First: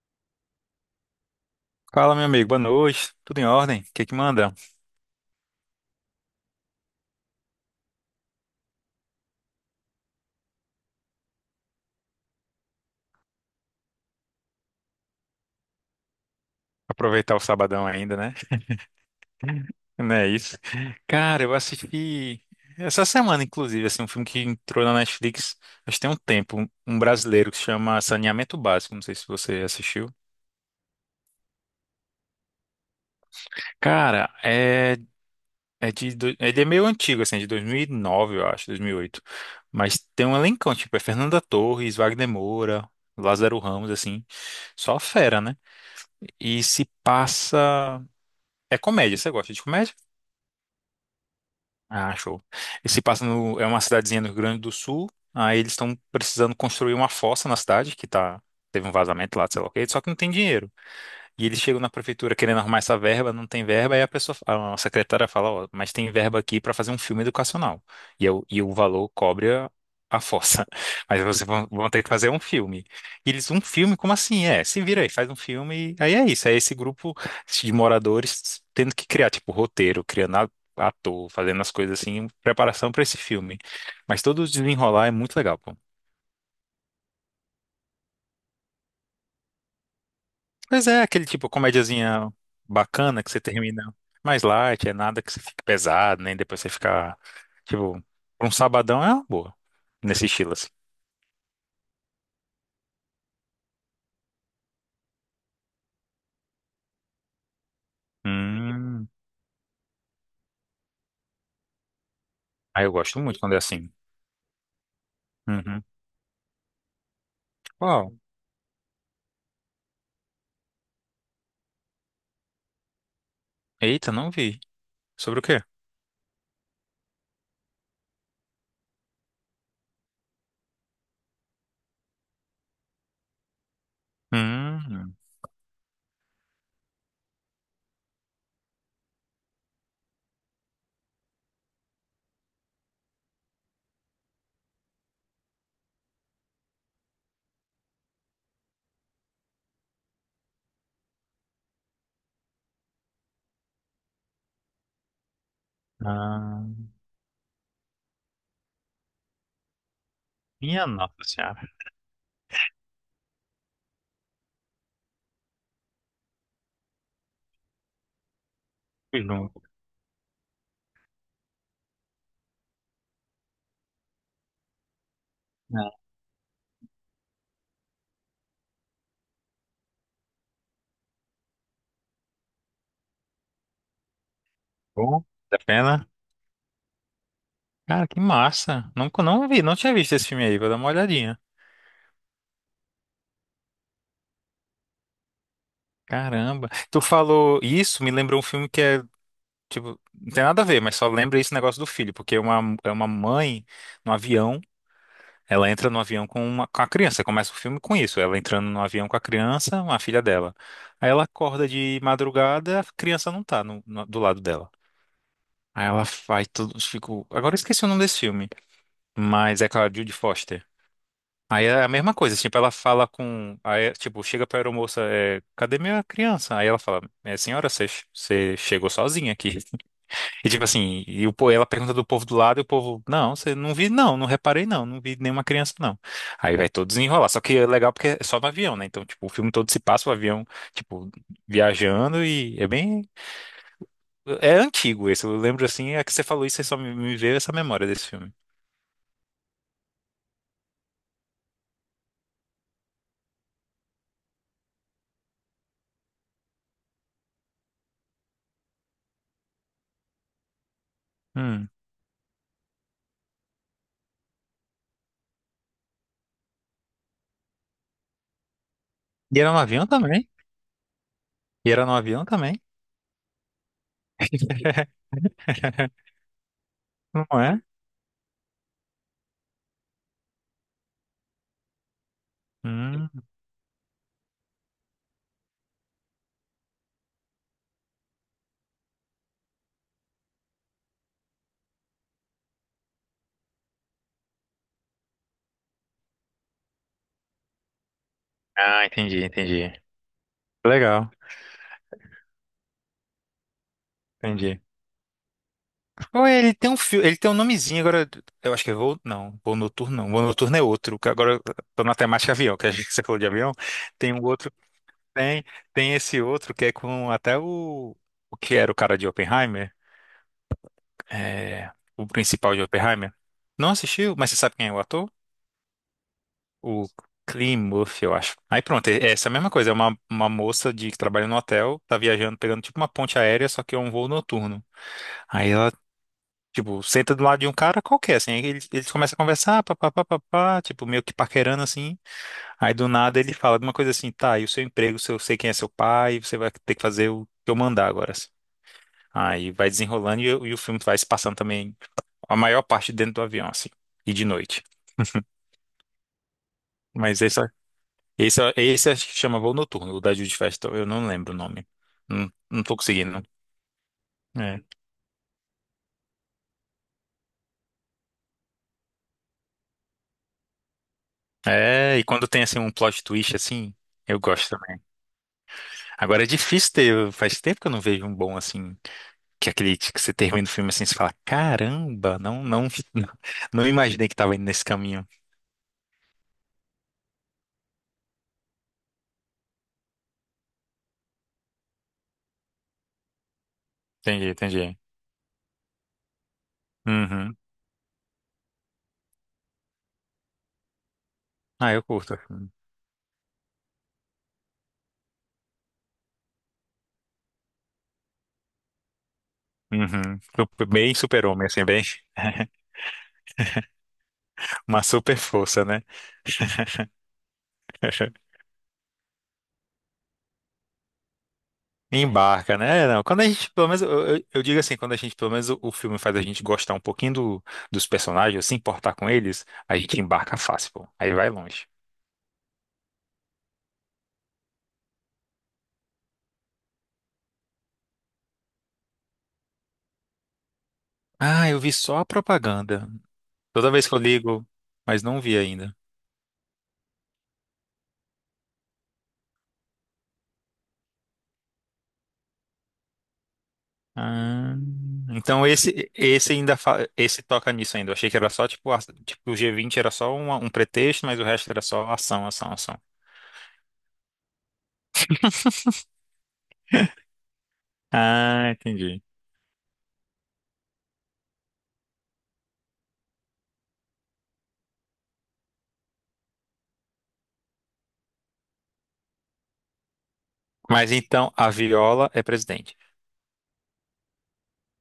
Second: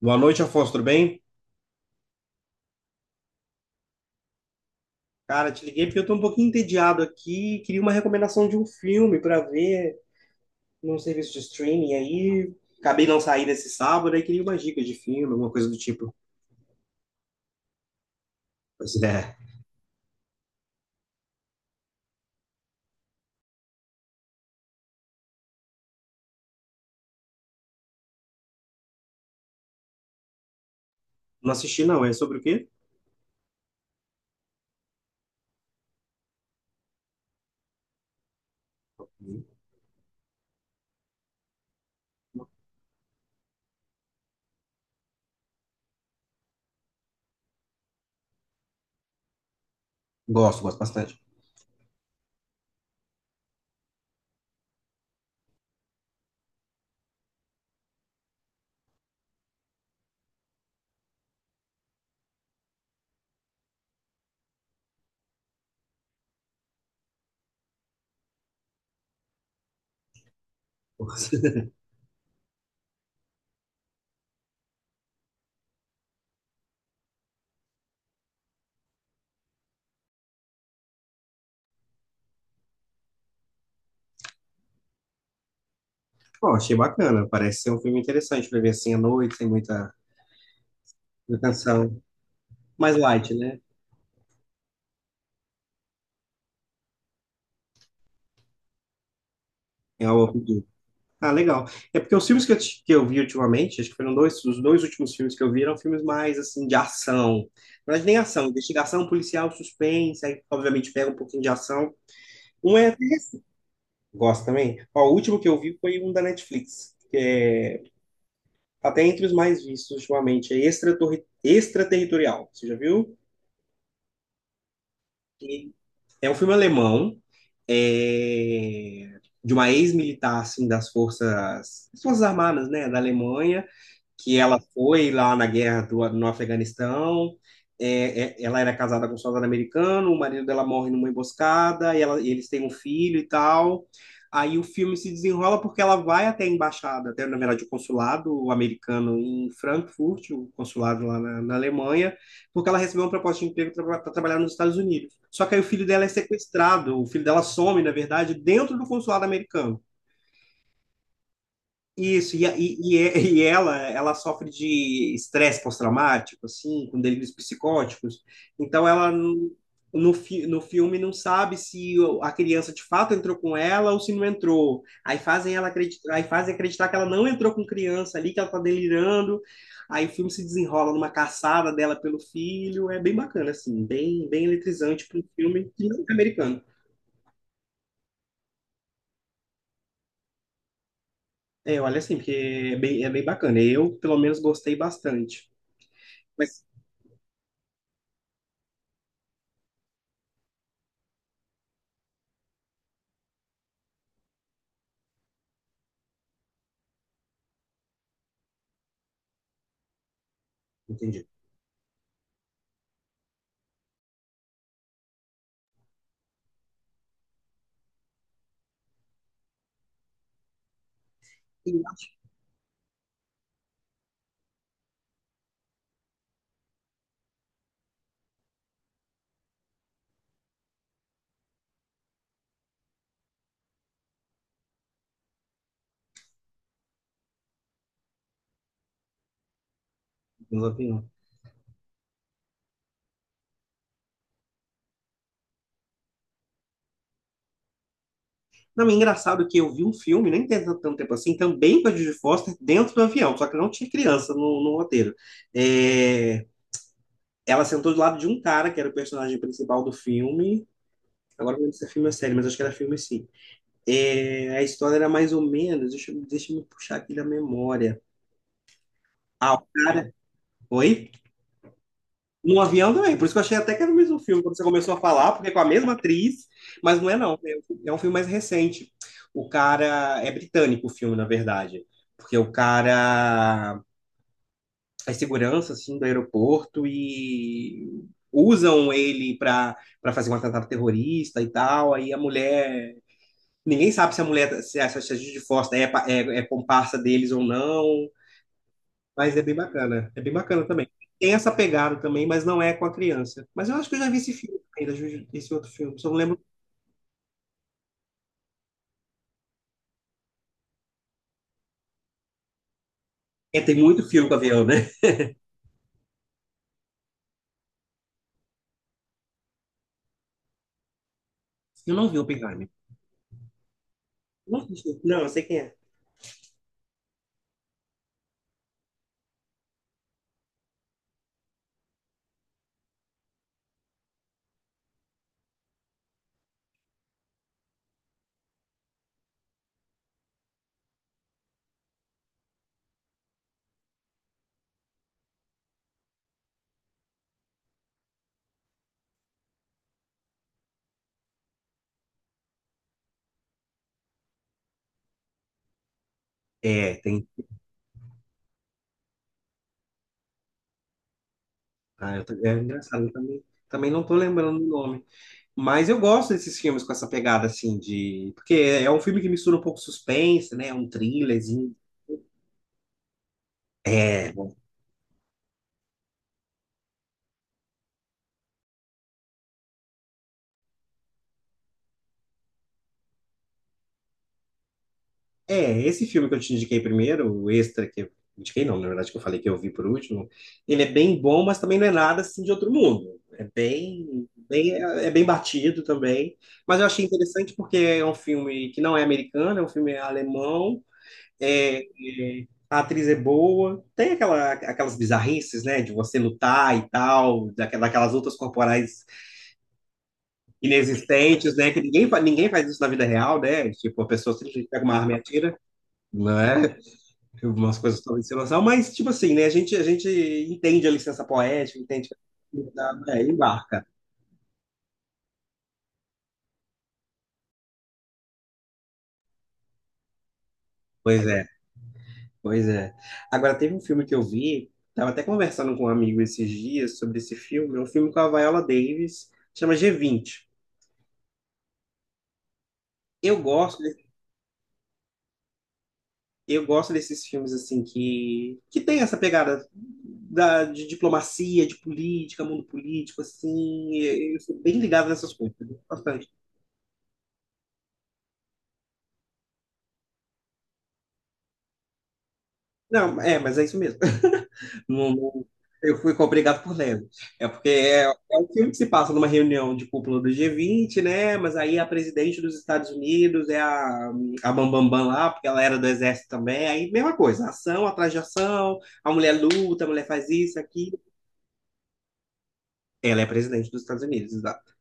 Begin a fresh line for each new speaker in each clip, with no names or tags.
Boa noite, Afonso, tudo bem?
Fala, meu amigo, boa noite. Tudo em ordem? O que que manda?
Cara, te liguei porque eu tô um pouquinho entediado aqui, queria uma recomendação de um filme para ver num serviço de streaming aí. Acabei não saindo esse sábado, aí queria uma dica de filme, alguma coisa do tipo.
Aproveitar o sabadão ainda, né?
Pois é,
Não é isso? Cara, eu assisti essa semana, inclusive, assim, um filme que entrou na Netflix, acho que tem um tempo, um brasileiro que se chama Saneamento Básico, não sei se você assistiu.
não assisti não, é sobre o quê?
Cara, é, é de, ele é meio antigo, assim, é de 2009, eu acho, 2008. Mas tem um elencão, tipo, é Fernanda Torres, Wagner Moura, Lázaro Ramos, assim, só fera, né? E se passa... É comédia, você gosta de comédia?
Gosto, gosto bastante.
Ah, show. E passa no, é uma cidadezinha no Rio Grande do Sul, aí eles estão precisando construir uma fossa na cidade, que tá, teve um vazamento lá, sei lá o quê, só que não tem dinheiro. E eles chegam na prefeitura querendo arrumar essa verba, não tem verba, e a pessoa, a secretária fala, ó, mas tem verba aqui para fazer um filme educacional. E, é o e o valor cobre a força. Mas vocês vão, vão ter que fazer um filme. E eles, um filme? Como assim? É, se vira aí, faz um filme. Aí é isso, é esse grupo de moradores tendo que criar, tipo, roteiro, ator, fazendo as coisas assim, em preparação para esse filme. Mas todo o desenrolar é muito legal, pô.
Bom, achei bacana, parece ser um filme interessante para ver assim à noite, sem muita
Pois é, aquele
muita
tipo
canção.
comédiazinha
Mais
bacana que
light,
você
né?
termina mais light, é nada que você fique pesado, nem depois você ficar, tipo, pra um sabadão é uma boa,
É
nesse
algo
estilo assim.
Ah, legal. É porque os filmes que que eu vi ultimamente, acho que foram dois, os dois últimos filmes que eu vi eram filmes mais, assim, de ação. Na verdade, nem ação, investigação
Hum,
policial, suspense, aí, obviamente, pega um pouquinho de ação. Um
aí
é...
eu
até...
gosto muito quando é assim.
Gosto também. Ó, o último que eu vi
Uhum.
foi um da Netflix,
Uau,
tá até entre os mais vistos ultimamente, é Extraterritorial. Você já viu?
eita, não vi. Sobre o quê?
E é um filme alemão, é, de uma ex-militar, assim, das forças armadas, né, da Alemanha, que ela foi
Hum,
lá na guerra no Afeganistão. Ela era casada com um soldado americano, o marido dela morre numa emboscada, e e eles têm um filho e tal. Aí o filme se desenrola porque ela vai até a embaixada, até na verdade o consulado americano em Frankfurt, o consulado lá na Alemanha, porque ela recebeu uma proposta de emprego para trabalhar nos Estados Unidos. Só que aí o filho dela é
ah,
sequestrado, o filho dela some, na verdade, dentro do consulado americano.
minha nossa senhora.
Isso. E ela sofre de estresse pós-traumático, assim, com delírios psicóticos. Então, ela,
Fui
n-
longo.
no, fi, no filme, não sabe se a criança de fato entrou com ela ou se não entrou. Aí fazem ela
Ah,
acreditar, aí fazem acreditar que ela não entrou com criança ali, que ela tá delirando. Aí o filme se desenrola numa caçada dela pelo filho. É bem bacana, assim, bem, bem eletrizante para um
bom, da
filme que não
pena.
é americano.
Cara, que massa. Nunca não vi, não tinha visto esse filme aí, vou dar uma olhadinha.
É, olha assim, porque é bem bacana. Eu, pelo menos, gostei bastante. Mas,
Caramba. Tu falou isso, me lembrou um filme que é. Tipo, não tem nada a ver, mas só lembra esse negócio do filho, porque uma, é uma mãe no avião, ela entra no avião com, uma, com a criança, começa o filme com isso, ela entrando no avião com a criança, uma filha dela. Aí ela
Entendi.
acorda de madrugada, a criança não tá do lado dela. Aí ela faz tudo, fico, agora eu esqueci o nome desse filme, mas é com a Judy Foster. Aí é a
Aviões,
mesma coisa, tipo, ela fala com, aí, tipo, chega pra aeromoça, é, cadê minha criança? Aí ela fala, é, senhora, você chegou sozinha aqui. E tipo assim, e o, ela pergunta do povo do lado e o povo, não, você não vi, não, não reparei, não, não vi nenhuma criança, não. Aí vai todo desenrolar. Só que é legal porque é só no avião, né? Então, tipo, o filme todo se passa o avião,
avião.
tipo, viajando e é bem. É antigo esse. Eu lembro assim, é que você falou isso, aí só me, me veio essa memória desse filme.
Não, é engraçado que eu vi um filme, nem tem tanto tempo assim, também com a Judy Foster dentro do avião, só que não tinha criança no roteiro. É, ela sentou do lado de um cara, que era o personagem principal do filme. Agora não
Hum.
lembro se é filme ou série, mas acho que era filme sim. É, a história era mais ou menos, deixa, deixa eu me puxar aqui da memória.
E era
Ah,
no
o
avião
cara.
também?
Oi?
E era no avião também?
No avião também, por isso que eu achei até que era o mesmo filme quando você começou a falar, porque é com a mesma atriz, mas não é não,
Não é?
é um filme mais recente. O cara é britânico o filme, na verdade, porque o
Hum.
cara é segurança assim do aeroporto e usam ele para fazer um atentado terrorista e tal, aí a mulher, ninguém sabe se a mulher se a, se a Judy Foster é comparsa deles ou não.
Ah, entendi,
Mas é bem
entendi.
bacana. É bem bacana também.
Legal,
Tem essa pegada também, mas não é com a criança. Mas eu acho que eu já vi esse filme
entendi.
também, já vi esse outro filme. Só não
Qual é?
lembro.
Ele tem um filme, ele tem um nomezinho agora. Eu acho que é Voo. Não, Voo Noturno não. Voo Noturno é outro. Que Agora eu tô na temática avião, que a gente você falou de avião.
É, tem muito
Tem um
filme com
outro.
avião, né?
Tem, tem esse outro que é com até o. O que era o cara de Oppenheimer? É,
Eu
o
não vi o
principal de
Oppenheimer.
Oppenheimer. Não assistiu, mas você sabe
Não,
quem é
vi.
o ator?
Não, eu sei quem é.
O Cillian Murphy, eu acho. Aí pronto, é essa mesma coisa. É uma moça de, que trabalha no hotel, tá viajando, pegando tipo uma ponte aérea, só que é um voo noturno. Aí ela. Tipo, senta do lado de um cara qualquer, assim. Aí eles começam a conversar, papapá, papapá, tipo, meio que paquerando, assim. Aí do nada ele fala de uma coisa assim, tá, e o seu emprego, se eu sei quem é seu pai, você vai ter que fazer o que eu mandar agora, assim. Aí vai desenrolando e o filme vai se passando também a maior parte dentro do avião, assim. E de noite.
É,
Mas
tem.
esse acho que chama Voo Noturno, o da Judy Festival, eu não lembro o nome.
Ah,
Não,
é
não tô
engraçado, eu
conseguindo.
também não tô lembrando
É.
do nome. Mas eu gosto desses filmes com essa pegada, assim, de... Porque é um filme que mistura um pouco suspense, né? Um thrillerzinho.
É, e quando tem, assim, um plot twist, assim, eu
É,
gosto. Agora é difícil ter, faz tempo que eu não vejo um bom assim, que é aquele que você termina o filme assim, você fala, caramba, não, não, não imaginei que tava indo nesse caminho.
Esse filme que eu te indiquei primeiro, o Extra, que eu indiquei não, na verdade que eu falei que eu vi por último, ele é bem bom, mas também não é nada assim de outro mundo. É bem,
Entendi,
bem,
entendi.
é bem batido também. Mas eu achei
Uhum.
interessante porque é um filme que não é americano, é um filme alemão,
Ah, eu curto.
a atriz é boa, tem aquela, aquelas bizarrices, né, de você lutar e tal, daquelas lutas corporais
Uhum. Super- Bem super-homem,
inexistentes,
assim,
né, que
bem.
ninguém faz isso na vida real, né? Tipo, a pessoa simplesmente
Uma
pega uma arma e
super
atira,
força, né?
não é? Algumas coisas talvez sem noção, mas tipo assim, né? A gente entende a licença poética, entende,
Embarca, né? É, não, quando a gente, pelo menos,
embarca.
eu digo assim, quando a gente, pelo menos, o filme faz a gente gostar um pouquinho dos personagens, se importar com eles, a gente embarca fácil, pô. Aí
Pois
vai
é,
longe.
pois é. Agora teve um filme que eu vi, tava até conversando com um amigo esses dias sobre esse filme, é um filme com a Viola Davis, chama G20.
Ah, eu vi só a propaganda.
Eu
Toda
gosto,
vez que eu
de-
ligo, mas não vi ainda.
eu gosto desses filmes assim que tem essa pegada da, de diplomacia, de política, mundo político assim, eu
Ah,
sou bem ligado nessas
então
coisas,
esse
bastante.
esse ainda esse toca nisso ainda. Eu achei que era só tipo o G20 era só um pretexto, mas o resto era só ação, ação, ação.
Não, é, mas é isso mesmo. Não- não- eu fui obrigado por Leme. É porque é, é um
Ah,
filme que se
entendi.
passa numa reunião de cúpula do G20, né? Mas aí a presidente dos Estados Unidos é a Bambambam Bam Bam lá, porque ela era do exército também. Aí, mesma coisa, ação atrás de ação, a mulher luta, a mulher faz isso,
Mas
aquilo.
então a Viola é presidente.
Ela é presidente dos Estados Unidos, exato.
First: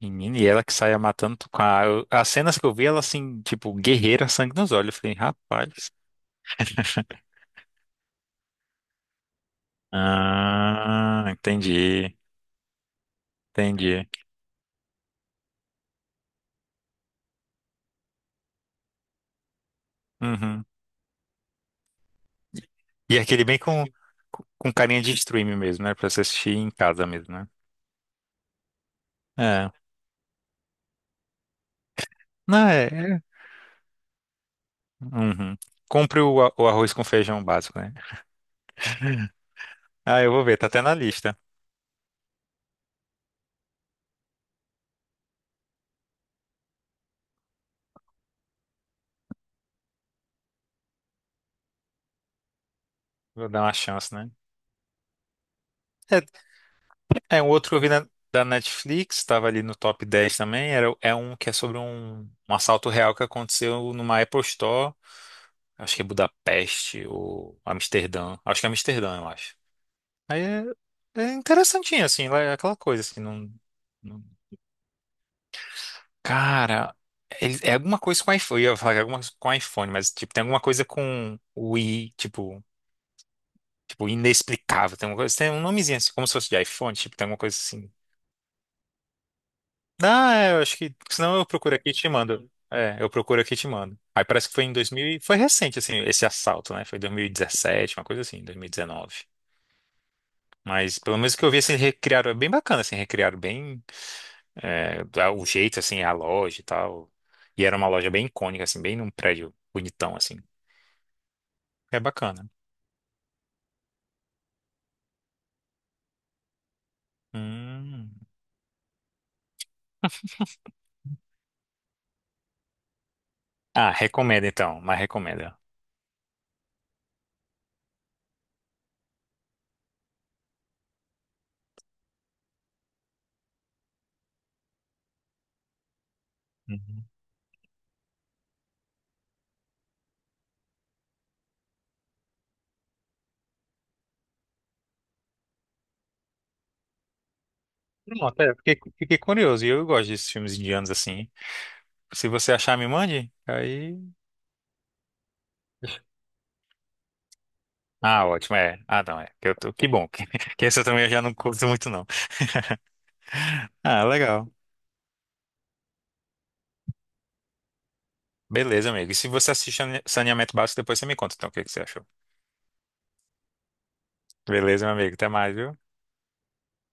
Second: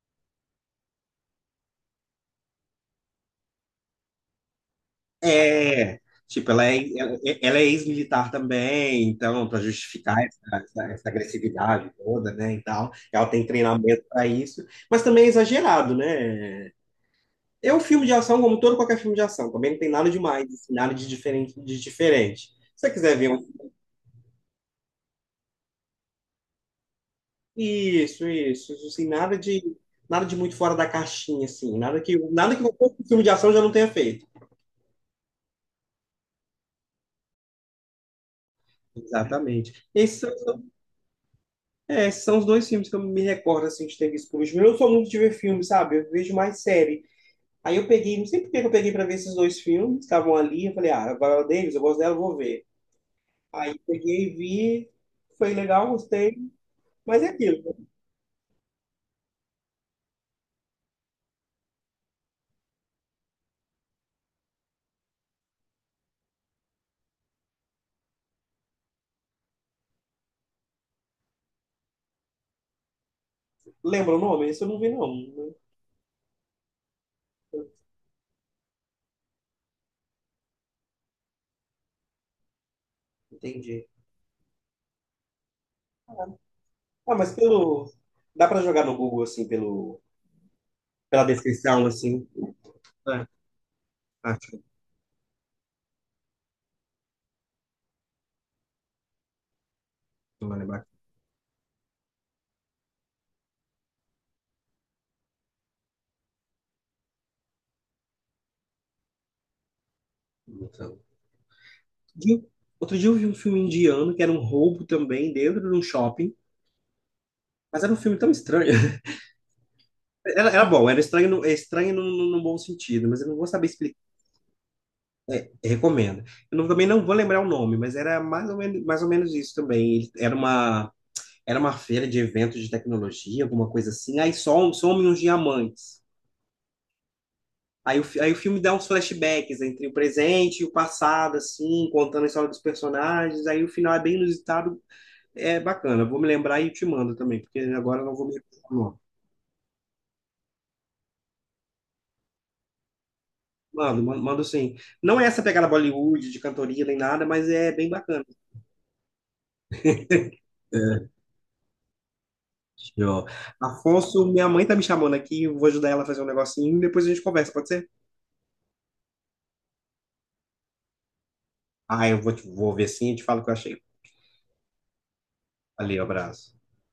Menina, e ela que saia matando com a, as cenas que eu vi, ela assim, tipo, guerreira, sangue nos olhos. Eu falei, rapaz.
É, tipo, ela é, ela é ela é ex-militar também, então, para justificar essa
Ah,
agressividade
entendi.
toda, né, e tal. Ela tem treinamento
Entendi.
para isso, mas também é exagerado, né? É um filme de ação como todo qualquer filme de ação. Também não tem nada demais,
Uhum.
assim, nada de diferente, de diferente. Se você quiser
E é
ver um...
aquele bem com carinha de stream mesmo, né? Pra você assistir em casa mesmo, né?
Isso, assim, nada
É.
de muito fora da caixinha, assim, nada que
Não, é.
um filme
É.
de ação já não tenha feito.
Uhum. Compre o arroz com feijão básico, né?
Exatamente. Esses,
Ah,
são-
eu vou ver, tá até na lista.
é, esses são os dois filmes que eu me recordo, assim, de ter visto por último. Eu não sou muito de ver filme, sabe? Eu vejo mais série. Aí eu peguei, não sei por que que eu peguei para ver esses dois filmes, estavam ali, eu falei, ah, a Viola Davis, eu gosto dela, eu vou ver.
Vou dar uma
Aí
chance, né?
peguei, vi, foi legal, gostei, mas é
É, é um
aquilo.
outro que eu vi da Netflix, tava ali no top 10 também. Era, é um que é sobre um, um assalto real que aconteceu numa Apple Store. Acho que é Budapeste ou Amsterdã. Acho que é Amsterdã, eu acho. Aí é, é interessantinho, assim, lá é aquela coisa, assim, não.
Lembra o nome? Esse eu não vi, não.
Cara, eles- é alguma coisa com iPhone. Eu ia falar que é alguma coisa com iPhone, mas tipo, tem alguma coisa com o i, tipo,
Entendi.
tipo, inexplicável. Tem uma coisa, tem um nomezinho assim, como se fosse de iPhone,
Ah,
tipo, tem
mas
alguma coisa assim.
pelo. Dá pra jogar no Google, assim, pelo...
Ah, é, eu acho que.
pela
Senão eu procuro
descrição,
aqui e te
assim.
mando. É, eu
É,
procuro aqui e te mando. Aí parece que
acho
foi em 2000. Foi recente, assim, esse assalto, né? Foi 2017, uma coisa assim, 2019.
que vai lembrar.
Mas pelo menos o que eu vi, assim, recriaram, é bem bacana, assim, recriaram bem é, o jeito, assim, a loja e tal. E era uma loja bem icônica, assim, bem num prédio bonitão, assim.
Então,
É
De-
bacana.
Outro dia eu vi um filme indiano que era um roubo também dentro de um shopping. Mas era um
Hum.
filme tão estranho. Era bom, era estranho, é estranho no bom sentido, mas eu não vou saber
Ah,
explicar.
recomenda então, mas recomenda.
Eu recomendo. Eu não- Também não vou lembrar o nome, mas era mais ou menos isso também. Era uma feira de eventos de tecnologia, alguma coisa assim. Aí somem uns diamantes.
Uhum.
Aí o filme dá uns flashbacks entre o presente e o passado, assim, contando a história dos personagens. Aí o final é bem inusitado, é bacana. Vou me lembrar e te mando também, porque agora eu não
Não,
vou me
até
recordar o
fiquei,
nome.
fiquei curioso. E eu gosto desses filmes indianos assim. Se você achar, me mande. Aí.
Mando, mando, mando sim. Não é essa pegada Bollywood, de cantoria nem nada, mas é bem bacana.
Ah, ótimo, é. Ah, não, é. Que, eu tô... que bom. Que esse eu também já não curto muito, não.
Ó,
Ah,
Afonso, minha
legal.
mãe tá me chamando aqui, eu vou ajudar ela a fazer um negocinho e depois a gente conversa, pode ser?
Beleza, amigo. E se você assiste Saneamento Básico, depois você me conta, então, o que que você achou.
Ah, vou ver sim e te falo o que eu achei.
Beleza, meu amigo. Até mais, viu?
Valeu, abraço.